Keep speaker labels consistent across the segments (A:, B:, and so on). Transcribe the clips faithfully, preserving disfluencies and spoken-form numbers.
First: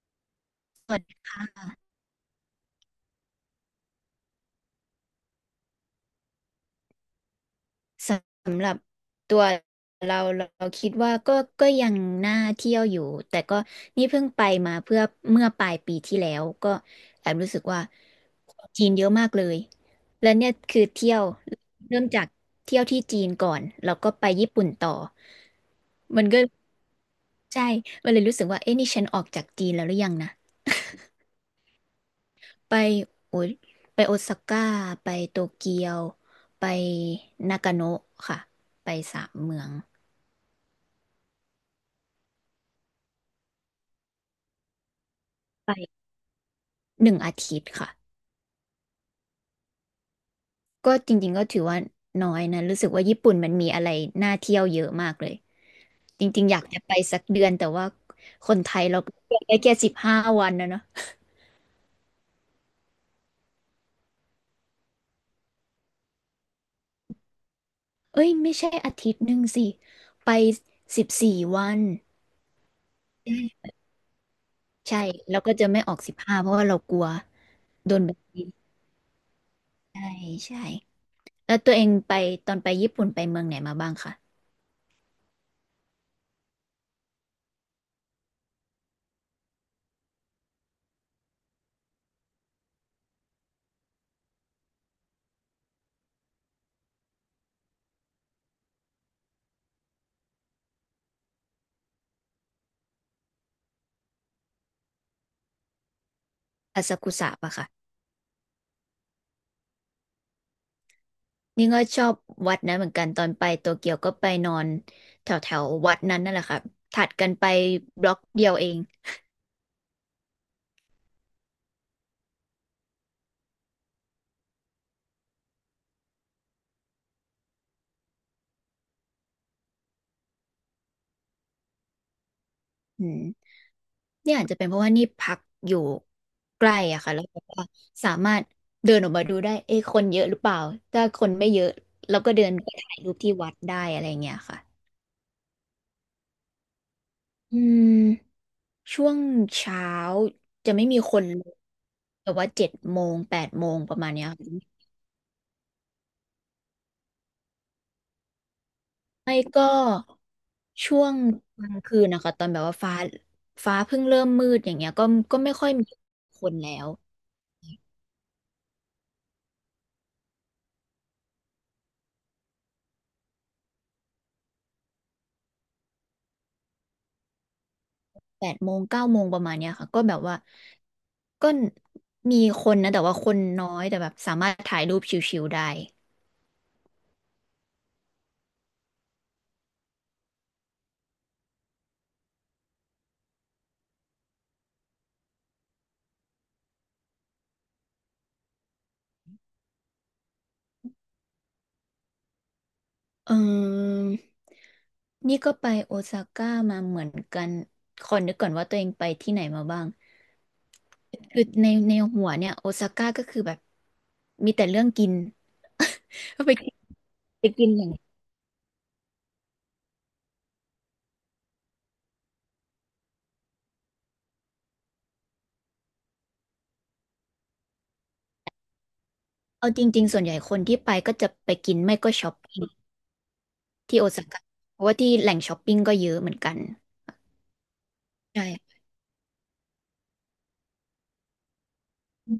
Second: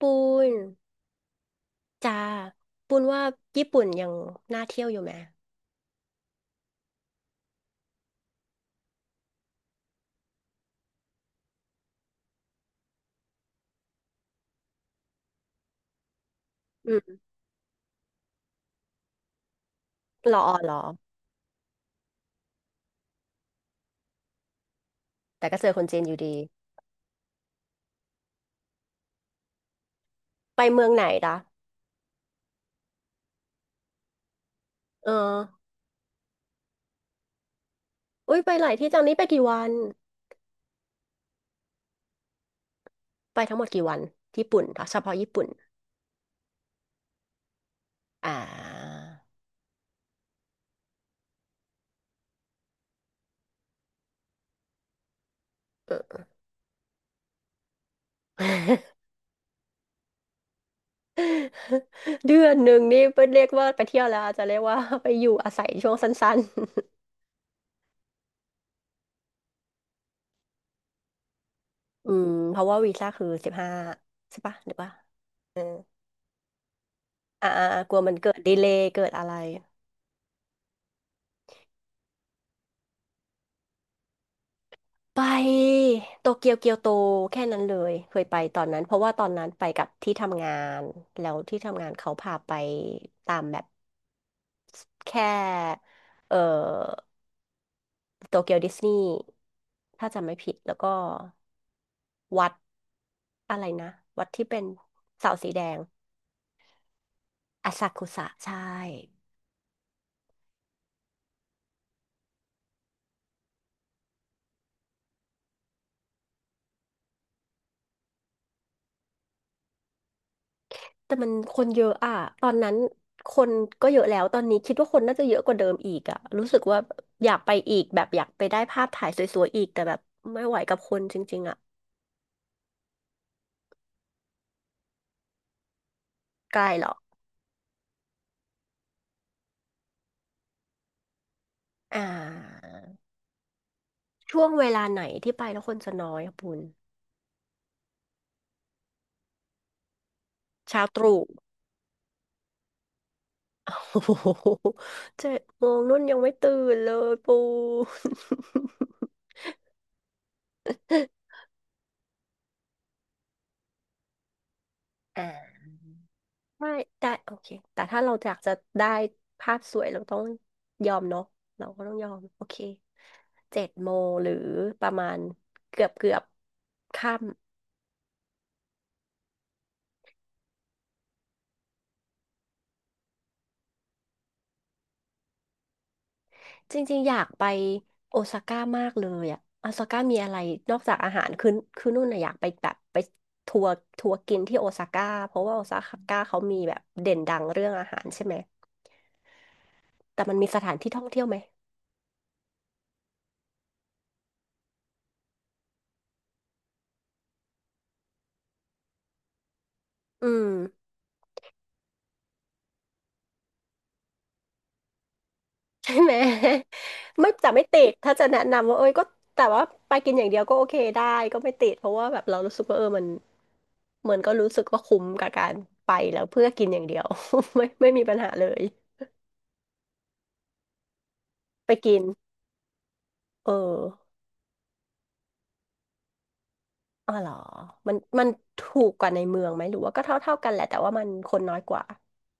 A: ปูนจ้าปูนว่าญี่ปุ่นยังน่าเที่ยวอยู่ไหม
B: สำหรับตัวเราเราคิดว่าก็ก็ยังน่าเที่ยวอยู่แต่ก็นี่เพิ่งไปมาเพื่อเมื่อปลายปีที่แล้วก็
A: อืม
B: แอบรู้สึกว่าของจีนเยอะมากเลยแล้
A: ห
B: ว
A: รอ
B: เนี่ย
A: หร
B: คื
A: อ
B: อเที่ยวเริ่มจากเที่ยวที่จีนก่อนแล้วก็ไปญี่ปุ่นต่อ
A: แต่ก็เจอคนจีนอยู่
B: มัน
A: ดี
B: ก็ใช่มันเลยรู้สึกว่าเอ๊ะนี่ฉันออกจากจีนแล้วหรือยังนะ
A: ไปเมืองไหนล่ะ
B: ไปโอ้ยไปโอซาก้าไป
A: เออ
B: โตเกียวไปนากาโนะ
A: อุ้
B: ค่ะ
A: ยไปหลายที่
B: ไป
A: จังนี้
B: สา
A: ไป
B: ม
A: กี่
B: เมื
A: วั
B: อ
A: น
B: ง
A: ไปทั้งหมดกี่วันที่ญี่ปุ่นเหรอเฉพาะญี่ปุ่น
B: ไป หนึ่งอาทิตย์ค่ะ
A: อ่า
B: ก็จริงๆก็ถือว่าน้อยนะรู้สึกว่าญี่ปุ่นมันมีอะไรน่าเที่ยวเยอะมากเลย
A: เออ
B: จริงๆอยากจะไปสักเดือนแต่ว่าคนไทยเราก็ไปได้แค่สิบห้าวันนะเนาะ
A: เดือนหนึ่งนี่เป็นเรียกว่าไปเที่ยวแล้วอาจจะเรียกว่า ไปอยู่อาศัยช่วงสั้น
B: เอ้ยไม่ใช่อาทิตย์หนึ่งสิไปสิบสี่วัน
A: ๆ อืมเพราะว่าวีซ่าคือ
B: อื
A: สิบ
B: ม
A: ห้าใช่ปะหรือว่า
B: ใช่แล้วก็จะไม่ออกสิบห้าเพราะว่าเรากลัว
A: อ่าอ่าอ่าก
B: โด
A: ลัว
B: นแบ
A: มัน
B: บ
A: เกิด
B: นี้
A: ดีเลย์เกิดอะไร
B: ใช่ใช่แล้วตัวเองไปตอนไปญี่ปุ่นไปเมืองไหนมาบ้างคะ
A: ไปโตเกียวเกียวโตแค่นั้นเลยเคยไปตอนนั้นเพราะว่าตอนนั้นไปกับที่ทำงานแล้วที่ทำงานเขาพาไปตามแบบแค่เอ่อโตเกียวดิสนีย์ถ้าจำไม่ผิดแล้วก็วัดอะไรนะวัดที่เป็นเสาสีแดง
B: อาซากุสะปะคะ
A: อาซากุสะใช่
B: นี่ก็ชอบวัดนั้นเหมือนกันตอนไปโตเกียวก็ไปนอนแถวแถววัดนั้นนั่นแหละค่ะถัดกันไปบล็อกเดียวเอง
A: แต่มันคนเยอะอะ ตอนนั้นคนก็เยอะแล้ว ตอนนี้คิดว่าคนน่าจะเยอะกว่าเดิมอีกอะรู้สึกว่าอยากไปอีกแบบอยากไปได้ภาพถ่ายสวยๆอีกแต่แบบไม่ไหวกับคนจริงๆอะ
B: อืมเนี่ยอาจจะเป็นเพราะว่านี่พักอยู่
A: ไกล
B: ใกล้
A: เหรอ
B: อะค่ะแล้วแบบว่าสามารถเดินออกมาดูได้เอ๊ะคนเยอะหรือเปล่าถ้าคนไม่เยอะ
A: อ่
B: เราก็เดินไป
A: า
B: ถ่ายรูปที่วัดได้อะไรเงี้ย
A: ช่วง
B: ค่ะ
A: เวลาไหนที่ไปแล้วคนจะน้อยอะปุณ
B: อืมช่วงเช้าจะ
A: เช้า
B: ไม่มี
A: ต
B: ค
A: รู่
B: น เลยแต่ว่าเจ็ดโมงแปดโมงป
A: โอ้
B: ระมาณเนี้
A: โห
B: ยค่ะ
A: เจ็ดโมงนุ่นยังไม่ตื่นเลยปู
B: ไม่ก็ช่วงกลางคืนนะคะตอนแบบว่าฟ้าฟ้าเพิ่งเริ่มมืดอย่างเงี้ยก็
A: น
B: ก็ไม่
A: อ่า
B: ค่อยมีคน
A: ได้
B: แล้ว
A: ได้โอเคแต่ถ้าเราอยากจะได้ภาพสวยเราต้องยอมเนาะเราก็ต้องยอมโอเคเจ็ดโมงหรือประมาณเกือบเกือบค่
B: แปดโมงเก้าโมงประมาณเนี้ยค่ะก็แบบว่าก็มีคนนะแต่ว่าคนน้อยแต่แบบสามารถถ่ายรูปชิวๆได้
A: ำจริงๆอยากไปโอซาก้ามากเลยอะโอซาก้ามีอะไรนอกจากอาหารคือคือนู่นน่ะอยากไปแบบไปทัวร์ทัวร์กินที่โอซาก้าเพราะว่าโอซาก้าเขามีแบบเด่นดังเรื่องอาหารใช่ไหมแต่มันมีสถานที่ท่องเที่ยวไหม
B: เออนี่ก็ไปโอซาก้ามาเหมือนกันขอนึกก่อนว่าตัวเองไปที่ไหนมาบ้าง
A: อืม
B: คือในในหัวเนี่ยโอซาก้าก็คือแบบมีแต่เรื่องกิน
A: ใช่ไหม
B: ก็ไปกิน
A: ไม่
B: ไป
A: แต่ไม่
B: กิน
A: ติ
B: อย่าง
A: ดถ้าจะแนะนำว่าเอ้ยก็แต่ว่าไปกินอย่างเดียวก็โอเคได้ก็ไม่ติดเพราะว่าแบบเรารู้สึกว่าเออมันเหมือนก็รู้สึกว่าคุ้มกับการไปแล้วเพื่อกินอย่างเดียว ไม่ไม่มีปัญหาเลย
B: เอาจริงๆส่วนใหญ่คนที่ไปก็จะไป
A: ไป
B: กินไม่
A: กิน
B: ก็ช้อปปิ้ง
A: เออ
B: ที่โอซาก้าเพราะว่าที่แหล่งช้อปปิ้งก็เยอะเหมือนกัน
A: อ๋อเหรอมันมันถู
B: ใช่
A: กกว่าในเมืองไหมหรือว่าก็เท่าเท่ากันแหละแต่ว่ามันคนน้อยกว่า
B: อื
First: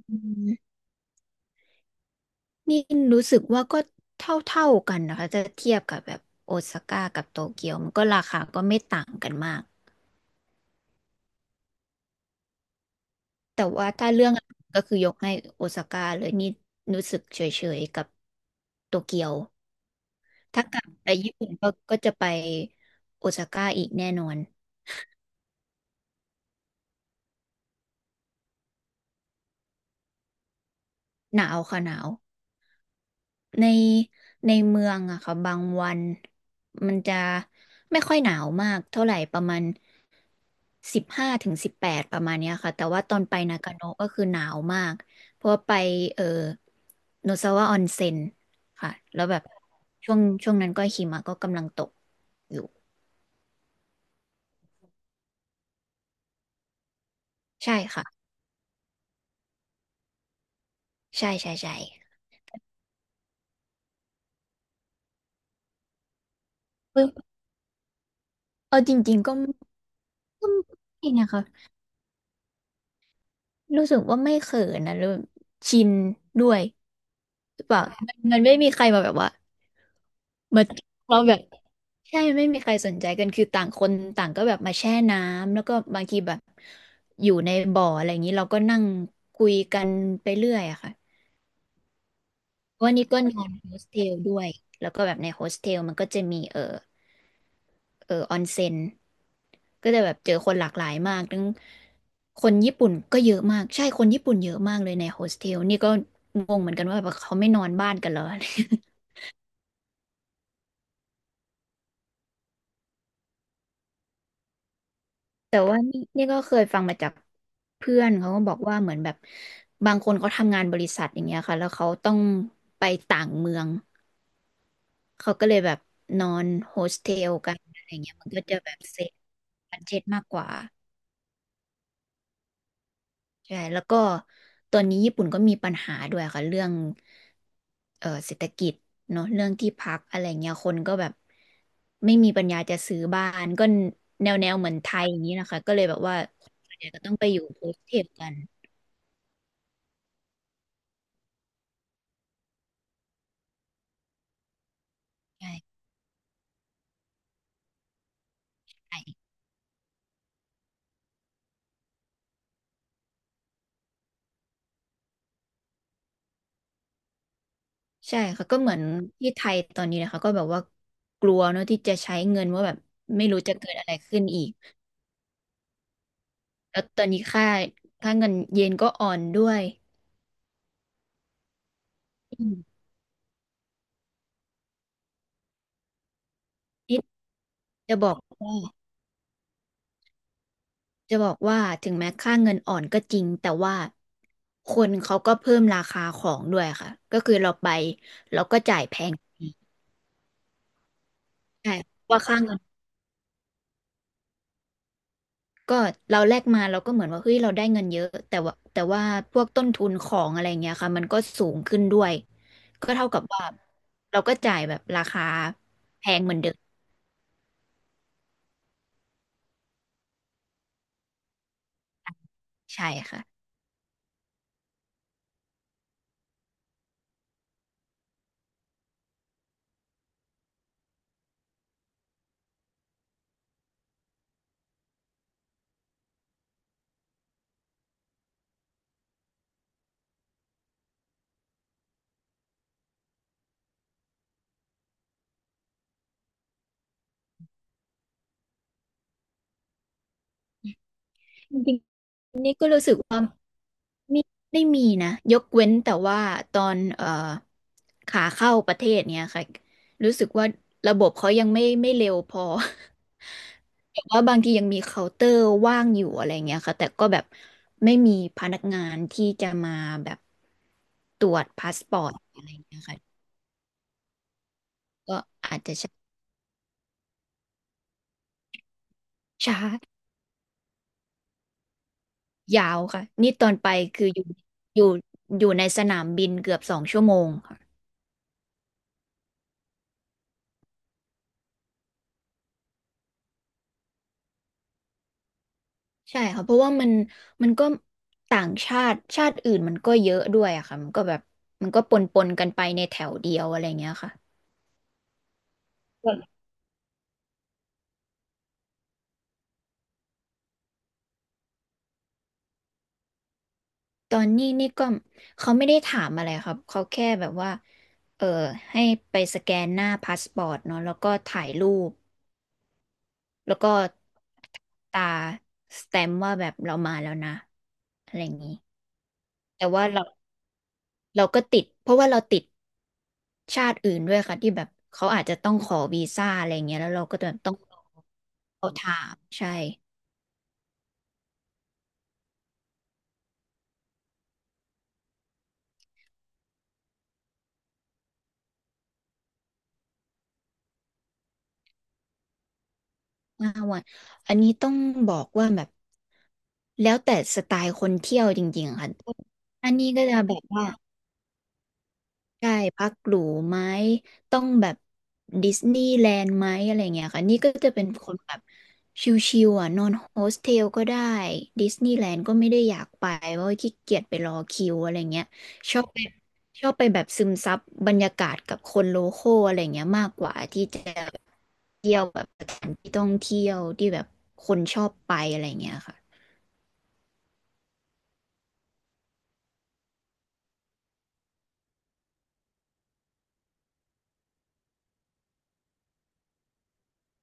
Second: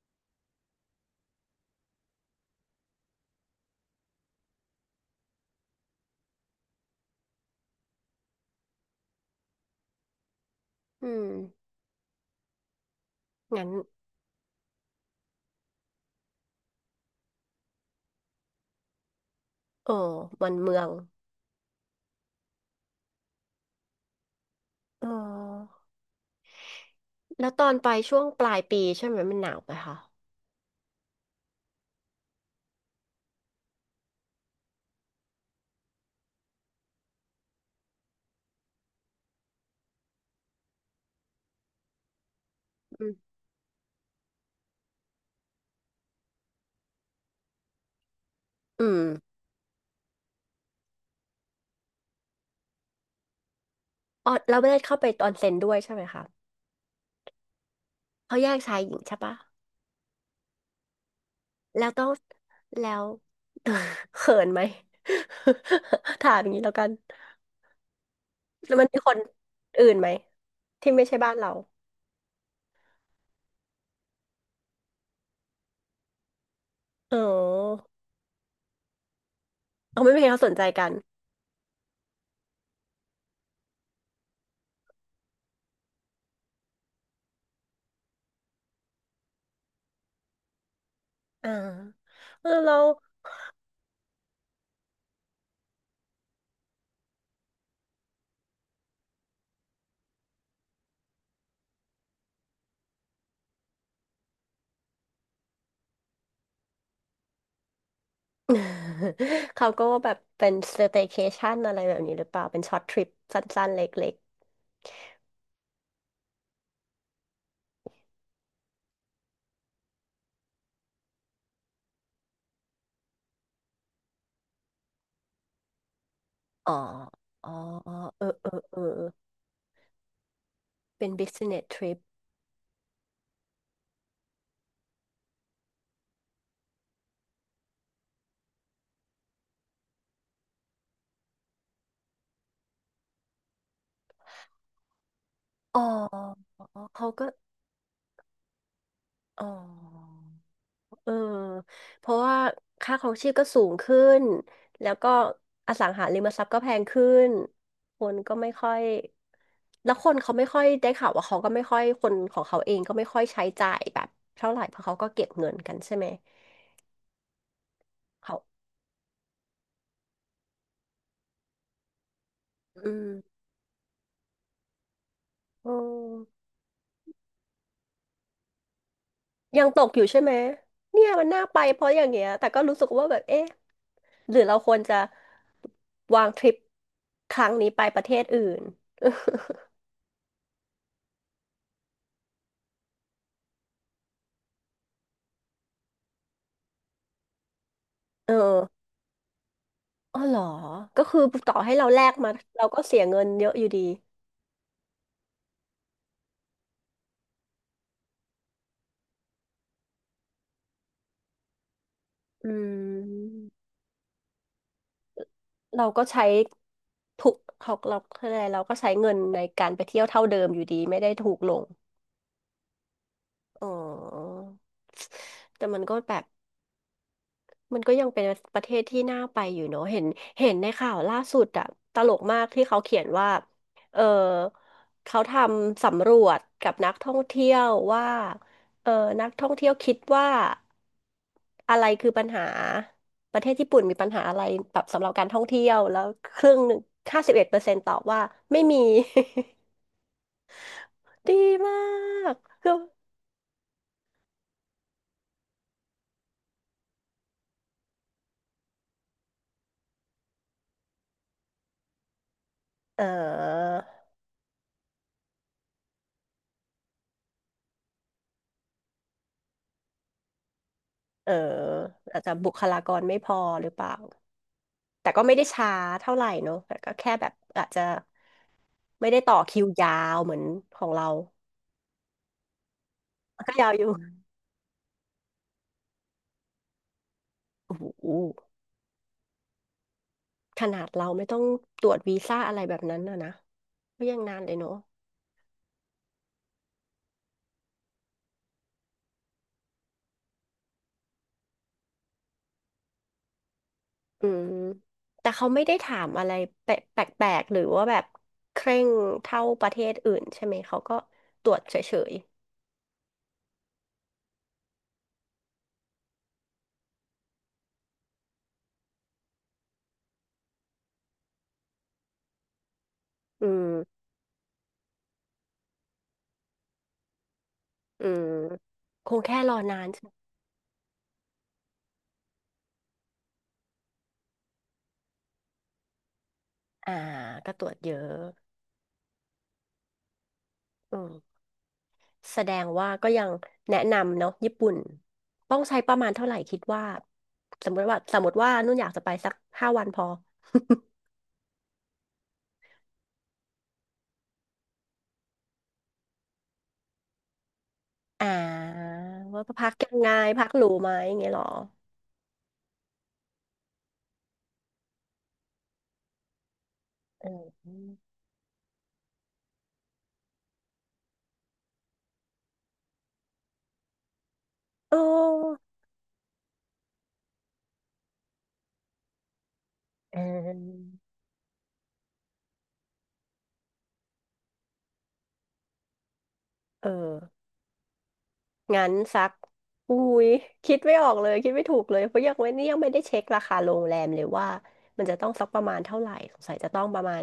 B: มนี่รู้สึกว่าก็เท่าๆกันนะคะจะเทียบกับแบบโอซาก้ากับโตเกียวมันก็ราคาก็ไม่ต่างกันมาก
A: อืม
B: แต่
A: งั้น
B: ว่าถ้าเรื่องอาหารก็คือยกให้โอซาก้าเลยนี่รู้สึกเฉยๆกับโตเกียว
A: เออมัน
B: ถ้า
A: เมื
B: กลั
A: อง
B: บไปญี่ปุ่นก็ก็จะไปโอซาก้าอีกแน่นอน
A: เออแล้วตอนไปช่วงปลายปีใช่ไหมมันหนาวไหมคะ
B: หนาวค่ะหนาว ในในเมืองอะค่ะบางวันมันจะไม่ค่อยหนาวมากเท่าไหร่ประมาณสิบห้าถึงสิบแปดประมาณเนี้ยค่ะแต่ว่า
A: อื
B: ตอน
A: ม
B: ไปนากาโนะก็คือหนาวมากเพราะว่าไปเออโนซาวะออนเซ็น
A: อื
B: ค่ะ
A: ม
B: แล้วแบบช่วงช่วงนั้นก็หิมะก็กำลังตกอยู่
A: อ๋อเราไม่ได้เข้าไปออนเซ็นด้วยใช่ไหมคะ
B: ใช่ค่ะ
A: เขาแยกชายหญิงใช่ปะ
B: ใช่ใช่ใช่
A: แล้วต้องแล้ว เขินไหม ถามอย่างนี้แล้วกัน
B: เออ
A: แล้ว
B: เอา
A: มัน
B: จ
A: มีค
B: ริ
A: น
B: งๆก็
A: อื่นไหม
B: ก็
A: ที่ไม่
B: ไม่
A: ใช่
B: นะ
A: บ้าน
B: คะ
A: เรา
B: รู้สึกว่าไม่เขินนะรู้ชินด้วย
A: อ๋อ
B: หรือเปล่ามันมันไม่มีใครมาแบบว่า
A: เอาไม่มีใครเขาสนใจ
B: มา
A: กัน
B: เราแบบ ใช่ไม่มีใครสนใจกันคือต่างคนต่างก็แบบมาแช่น้ำแล้วก็บางทีแบบอยู่ในบ่ออะไรอย่างนี้เราก็นั่งคุยกันไปเรื่อยอะค่ะ
A: อ่าเออเรา
B: เพราะว่านี่ก็นอน โฮสเทลด้วยแล้วก็แบบในโฮสเทลมันก็จะมีเออเออออนเซ็นก็จะแบบเจอคนหลากหลายมากทั้งคนญี่ปุ่นก็เยอะมากใช่คนญี่ปุ่นเยอะมากเลยในโฮสเทลนี่ก็งงเหมือนกันว่าแบบเขาไม่นอนบ้านกันเหรอ
A: เขาก็แบบเป็นสเต y c เคชันอะไรแบบนี้หรือเปล่าเป็นช็อตทริปสั้นๆเล็ก
B: แต่ว่านี่นี่ก็เคยฟังมาจากเพื่อนเขาก็บอกว่าเหมือนแบบบางคนเขาทำงานบริษัทอย่างเงี้ยค่ะแล้วเขาต้องไปต่างเมืองเขาก็เลยแบบนอน
A: ๆอ๋อ
B: โฮสเทล
A: อ๋อ
B: กันอะไรเงี้ย
A: เออ
B: มันก็
A: เออ
B: จะแบ
A: เอ
B: บ
A: อ
B: เซฟบัดเจ็ตมากกว่า
A: เป็น business trip
B: ใช่แล้วก็ตอนนี้ญี่ปุ่นก็มีปัญหาด้วยค่ะเรื่องเออเศรษฐกิจเนาะเรื่องที่พักอะไรเงี้ยคนก็แบบไม่มีปัญญาจะซื้อบ้านก็แนวแนวเหมือนไทยอย่างนี้นะคะก็
A: อ๋
B: เลยแบบว่า
A: อ
B: ส่วนใหญ่ก็
A: เขา
B: ต้อง
A: ก็
B: ไปอยู่โฮสเทลกัน
A: อ๋อ เออ เพราะว่าค่าครองชีพก็สูงขึ้น แล้วก็อ
B: ใช่
A: สังหาริมทรัพย์ก็แพงขึ้น คนก็ไม่ค่อยแล้วคนเขาไม่ค่อยได้ข่าวว่าเขาก็ไม่ค่อยคนของเขาเองก็ไม่ค่อยใช้จ่ายแบบเท่าไหร่เพราะเขาก็เก็บเงินกันใช่ไหม
B: ใช่
A: เขา
B: ค่ะก็เหมือนที่ไทยตอนนี้นะคะก็แบบว่ากลัวเนอะที่จะใช้เงินว่าแบบ
A: อืม
B: ไม่รู้จะเกิดอะไรขึ้นอีก
A: อืม
B: แล้วตอนนี้ค่าค่าเงินเยนก็อ่อนด้วย
A: ยังตกอยู่ใช่ไหม เนี่ยมันน่าไปเพราะอย่างเงี้ย
B: อื
A: แต่ก็รู้
B: ม
A: สึกว่าแบบเอ๊ะหรือเราควรจะวางทริป
B: นี่
A: ครั้งนี้ไป
B: จะ
A: ประ
B: บอ
A: เท
B: ก
A: ศอื่
B: ว่า
A: น
B: จะบอกว่าถึงแม้ค่าเงินอ่อนก็จริงแต่ว่าคนเขาก็เพิ่มราคาของด้วยค่ะก็คือเราไป
A: เออ
B: เราก็จ่ายแพง
A: อ๋อเหรอ ก็คือต่อ
B: ใช่
A: ให้เราแลก
B: ว่า
A: มา
B: ค่าเงิน
A: เราก็เสียเงินเยอะอยู่ดี
B: ก็เราแลกมาเราก็เหมือนว่าเฮ้ยเราได้เงินเยอะแต่ว่าแต่ว่าพวกต้นทุนของอะไรเงี้ยค่ะมันก็สูงขึ้นด้วย
A: อื
B: ก็เท่ากับว่า
A: ม
B: เราก็จ่ายแบบราคา
A: เราก็
B: แพง
A: ใช้
B: เหมือนเดิม
A: ถูกเขาเราอะไรเราก็ใช้เงินในการไปเที่ยวเท่าเดิมอยู่ดีไม่ได้ถูกลง
B: ใช่ค่ะ
A: อ๋อ แต่มันก็แบบ มันก็ยังเป็นประเทศที่น่าไปอยู่เนอะเห็นเห็นในข่าวล่าสุดอะตลกมากที่เขาเขียนว่า เออ เขาทำสำรวจกับนักท่องเที่ยวว่าเออนักท่องเที่ยวคิดว่าอะไรคือปัญหาประเทศญี่ปุ่นมีปัญหาอะไรแบบสำหรับการท่องเที่ยวแล้วครึ่งหนึ่งห้าสิบเอ็ดเปอร์เซ็นต์ตอบว่าไม่มี ดี
B: จริ
A: มา
B: ง
A: ก
B: ๆนี่ก็
A: คือ
B: รู้สึกว่าไม่ได้มีนะยกเว้นแต่ว่าตอนเอ่อขาเข้าประเทศเนี้ยค่ะรู้สึกว่าระบบเขายังไม่ไม่เร็วพอ
A: เออ
B: แบว่าบางทียังมีเคาน์เตอร์ว่างอยู่อะไรเงี้ยค่ะแต่ก็แบบไม่มีพนักงานที่จะมาแบบต
A: เอ
B: ร
A: อ
B: วจพาสปอร์ต
A: อาจจะ
B: อะไร
A: บุคลา
B: เงี้ย
A: ก
B: ค่ะ
A: รไม่พอหรือเปล่า แต่
B: ก
A: ก็ไม่ได้
B: ็
A: ช้าเท่าไหร่เนอะแต่ก็แค่แบบอาจจะไม่ได้ต่อ
B: ช้า
A: คิวยาวเหมือนของเรา
B: ยาวค่ะนี่ตอ
A: ก็
B: นไป
A: ยาวอยู่
B: คืออ ยู่อยู่อยู่ในสนามบินเกือบสองชั่วโมงค่ะ
A: โอ้โหขนาดเราไม่ต้องตรวจวีซ่าอะไรแบบนั้นนะนะก็ยังนานเลยเนอะ
B: ใช่ค่ะเพราะว่ามันมันก็ต่างชาติชาติอื่นมันก็เยอะด้วยอะค่ะมันก็แบบมันก็ปนปนกันไปในแถวเดียวอะไรเงี้ยค่ะ
A: อืมแต่เขาไม่ได้ถามอะไรแปลกๆหรือว่าแบบเคร่งเท่าประเทศอื่นใช่ไหมเขาก็ตรวจเฉย
B: ตอนนี้นี่ก็เขาไม่ได้ถามอะไรครับเขาแค่แบบว่าเออให้ไปสแกนหน้าพาสปอร์ตเนาะแล้วก็ถ่ายรูป
A: ๆอื
B: แล้วก็
A: ม
B: ตาสแตมป์ว่าแบบเรามาแล้วนะ
A: อื
B: อะไร
A: ม
B: อย่างนี้
A: คงแค่รอ
B: แต่
A: นา
B: ว่า
A: น
B: เรา
A: ใช่ไหม
B: เราก็ติดเพราะว่าเราติดชาติอื่นด้วยค่ะที่แบบเขาอาจจะต้องขอวีซ่าอะไรอย่างเงี้ยแล้
A: อ่า
B: วเราก็จ
A: ก็
B: ต้อง
A: ตรวจเยอะ
B: เขาถามใช่
A: อืม แสดงว่าก็ยังแนะนำเนาะญี่ปุ่นต้องใช้ประมาณเท่าไหร่คิดว่าสมมติว่าสมมติว่านุ่นอยากจะไปสักห้าวันพอ
B: ห้าวันอันนี้ต้องบอกว่าแบบแล้วแต่สไตล์คนเที่ ย
A: อ่
B: วจริงๆอะ
A: า
B: ค่ะ
A: ว่าพั
B: อั
A: ก
B: นนี้
A: ยัง
B: ก็
A: ไง
B: จะแบบ
A: พักหรู
B: ว่า
A: ไหมอย่างเงี้ยเหรอ
B: ได้พักหรูไหมต้องแบบดิสนีย์แลนด์ไหมอะไรเงี้ยค่ะ
A: เอ
B: นี่ก็จะเป็น
A: อ
B: คนแบบชิวๆอ่ะนอนโฮสเทลก็ได้ดิสนีย์แลนด์ก็ไม่ได้อยากไปเพราะว่าขี้เกียจไปรอคิวอะไร
A: โอ้
B: เงี้ยชอบไปชอบไปแบบซึมซับบรรยากาศกับคนโลคอลอะไรเงี้ยมาก
A: เอ
B: กว่าที่จะ
A: อ
B: เที่ยวแบบสถานที่ท่องเที่ยวที่แบบคนชอบไปอะไรเงี้ยค่ะ
A: เอองั้นสักอุ้ยคิดไม่ออกเลยคิดไม่ถูกเลยเพราะยังไม่นี่ยังไม่ได้เช็คราคาโรงแรมเลยว่ามันจะต้องสักประมาณเท่าไหร่สงสัยจะต้องประมาณ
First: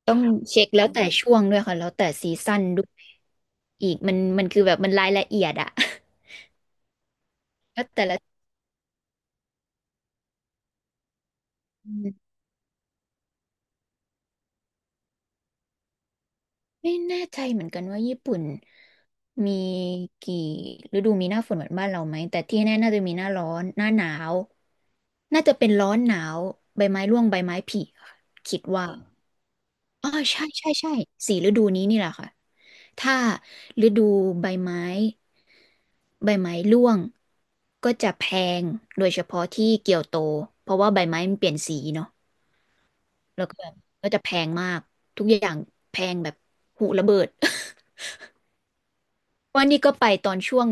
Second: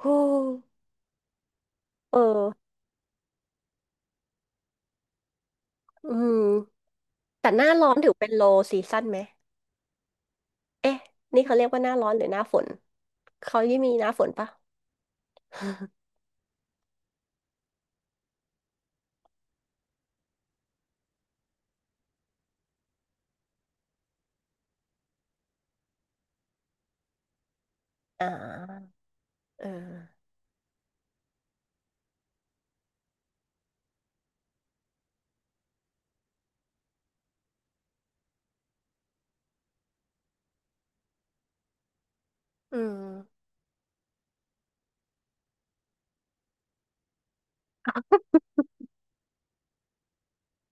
A: โอ้
B: ต้องเช็คแล้วแต่ช่วงด้วยค่ะแล้วแต่
A: เอ
B: ซีซั่น
A: อ
B: ด้วยอีกมันมันคือแบบมันรายละเอียดอะ
A: อืมแต่หน้า
B: แล้
A: ร้
B: ว
A: อน
B: แต่
A: ถือเป็น
B: ละ
A: low season ไหม เอ๊ะนี่เขาเรียกว่าห
B: อื
A: น้าร้อนหรือ
B: ม
A: หน้าฝนเขายี่มีหน้าฝนปะ
B: ไม่แน่ใจเหมือนกันว่าญี่ปุ่นมีกี่ฤดูมีหน้าฝนเหมือนบ้านเราไหมแต่ที่แน่น่าจะมีหน้าร้อนหน้าหนาวน่าจะเป็นร้อนหนาวใบไม้ร่วงใบไม้ผลิค่ะ
A: อ่า
B: คิดว่า
A: เออ
B: อ๋อใช่ใช่ใช่สี่ฤดูนี้นี่แหละค่ะถ้าฤดูใบไม้ ใบไม้ร่วงก็จะแพงโดยเฉพาะที่เกียวโตเพราะว่าใบไม้มันเปลี่ยนสีเนาะ
A: อื
B: แล้
A: ม
B: วก็แบบก็จะแพงมากทุกอย่างแพงแบบหูระเบิด วันนี้ก็ไปตอนช่วง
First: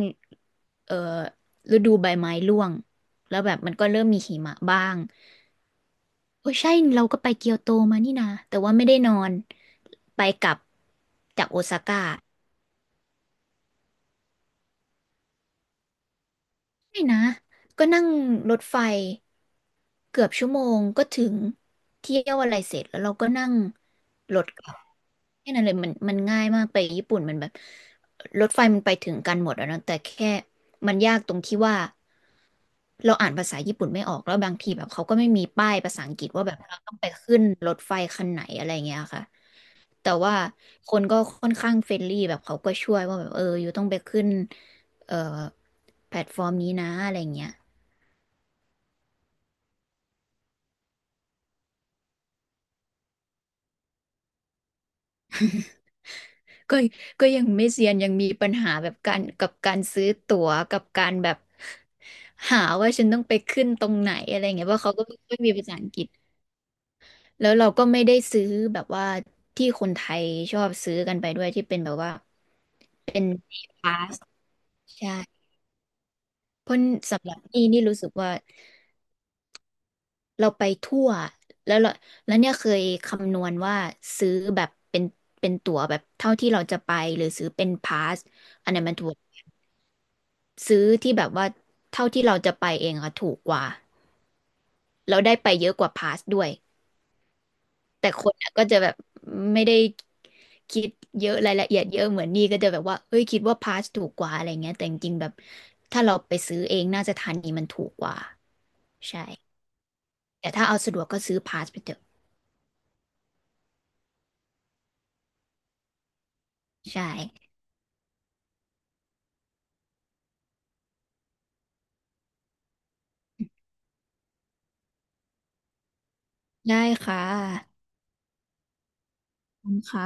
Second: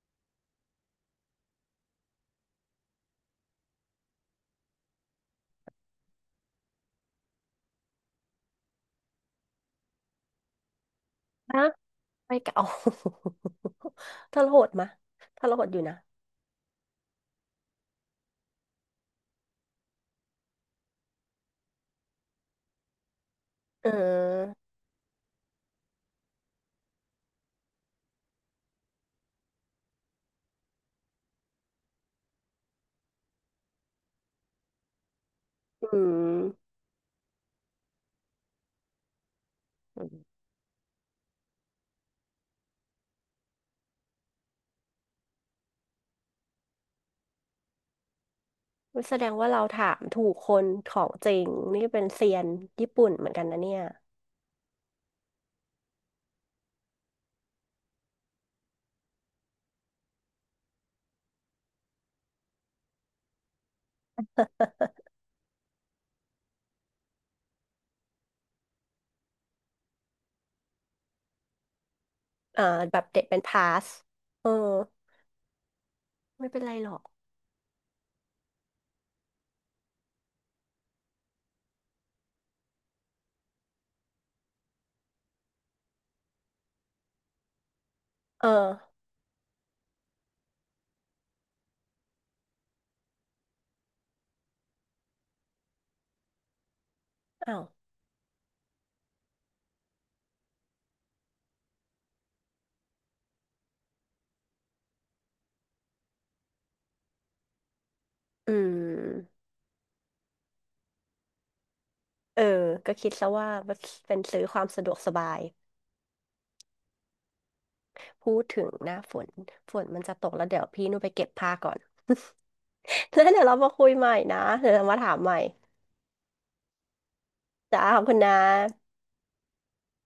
B: เอ่อฤดูใบไม้ร่วงแล้วแบบมันก็เริ่มมีหิมะบ้างโอ้ใช่เราก็ไปเกียวโตมานี่นะแต่ว่าไม่ได้นอนไปกลับจาก
A: นะ
B: โอซาก้า
A: ไปเก่า ทรหดมะทรหดอยู่นะ
B: ใช่นะก็นั่งรถไฟ เกือบชั่วโมงก็ถึงเที่ยวอะไรเสร็จแล้วเราก็นั่ง
A: เ
B: รถ
A: ออ
B: กลับแค่นั้นเลยมันมันง่ายมากไปญี่ปุ่นมันแบบรถไฟมันไปถึงกันหมดอะเนอะแต่แค่มันยากตรงที่ว่าเราอ่านภาษาญี่ปุ่นไม่ออกแล้วบางทีแบบเขาก็ไม่มีป้ายภา
A: อื
B: ษาอังกฤษว่าแบบ
A: ม
B: เราต้องไปขึ้นรถไฟคันไหนอะไรเงี้ยค่ะ
A: อื
B: แต่
A: ม
B: ว่าคนก็ค่อนข้างเฟรนลี่แบบเขาก็ช่วยว่าแบบเอออยู่ต้องไปขึ้นเอ่อแพลตฟอร์มนี้นะอะไรเงี้ย
A: แสดงว่าเราถามถูกคนของจริงนี่เป็นเซียนญี่ปุ่นเหมือนกันนะเนี่ย
B: ก็ก็ยังไม่เซียนยังมีปัญหาแบบการกับการซื้อตั๋วกับการแบบหาว่าฉันต้องไปขึ้นตรงไหนอะไรเงี้ยเพราะเขาก็ไม่ค่อยมีภาษาอังกฤษแล้วเราก็ไม่ได้ซื้อแบบว่าที่คนไทยชอบซื้อกันไปด้วยที่เป็นแบบว่า
A: เออแบบ
B: เป็
A: เด็ก
B: น
A: เป็นพาส
B: พาส
A: เออ
B: ใช่
A: ไม่เป็น
B: เพ
A: ไร
B: ราะ
A: หรอก
B: สำหรับนี่นี่รู้สึกว่าเราไปทั่วแล้วเราแล้วเนี่ยเคยคำนวณว่าซื้อแบบเป็นเป็นตั๋วแบบเท่าที่เราจะไปหรือซื้อเป็นพาส
A: เออ
B: อันนั้นมันถูก ซื้อที่แบบว่าเท่าที่เราจะไปเองอะถูกกว่าเราได้ไปเยอะกว่าพาสด้วย
A: อ้าว
B: แต่คนอะก็จะแบบไม่ได้คิดเยอะรายละเอียดเยอะเหมือนนี่ก็จะแบบว่าเอ้ยคิดว่าพาสถูกกว่าอะไรเงี้ยแต่จริงๆแบบถ้าเราไปซื้อเองน่าจะทันนี้มันถูกกว่า
A: อื
B: ใช่
A: ม
B: แต่ถ้าเอาสะดวกก็ซื้อพาสไปเถอะ
A: เออก็คิดซะว่าเป็นซื้อความสะดวกสบาย
B: ใช่
A: พูดถึงหน้าฝนฝนมันจะตกแล้วเดี๋ยวพี่หนยไปเก็บผ้าก่อน แล้วเดี๋ยวเรามาคุยใหม่นะเดี๋ยวเรามาถามใหม่
B: ได้ค่ะ
A: จ้าขอบคุณนะ
B: ขอบคุณค่ะ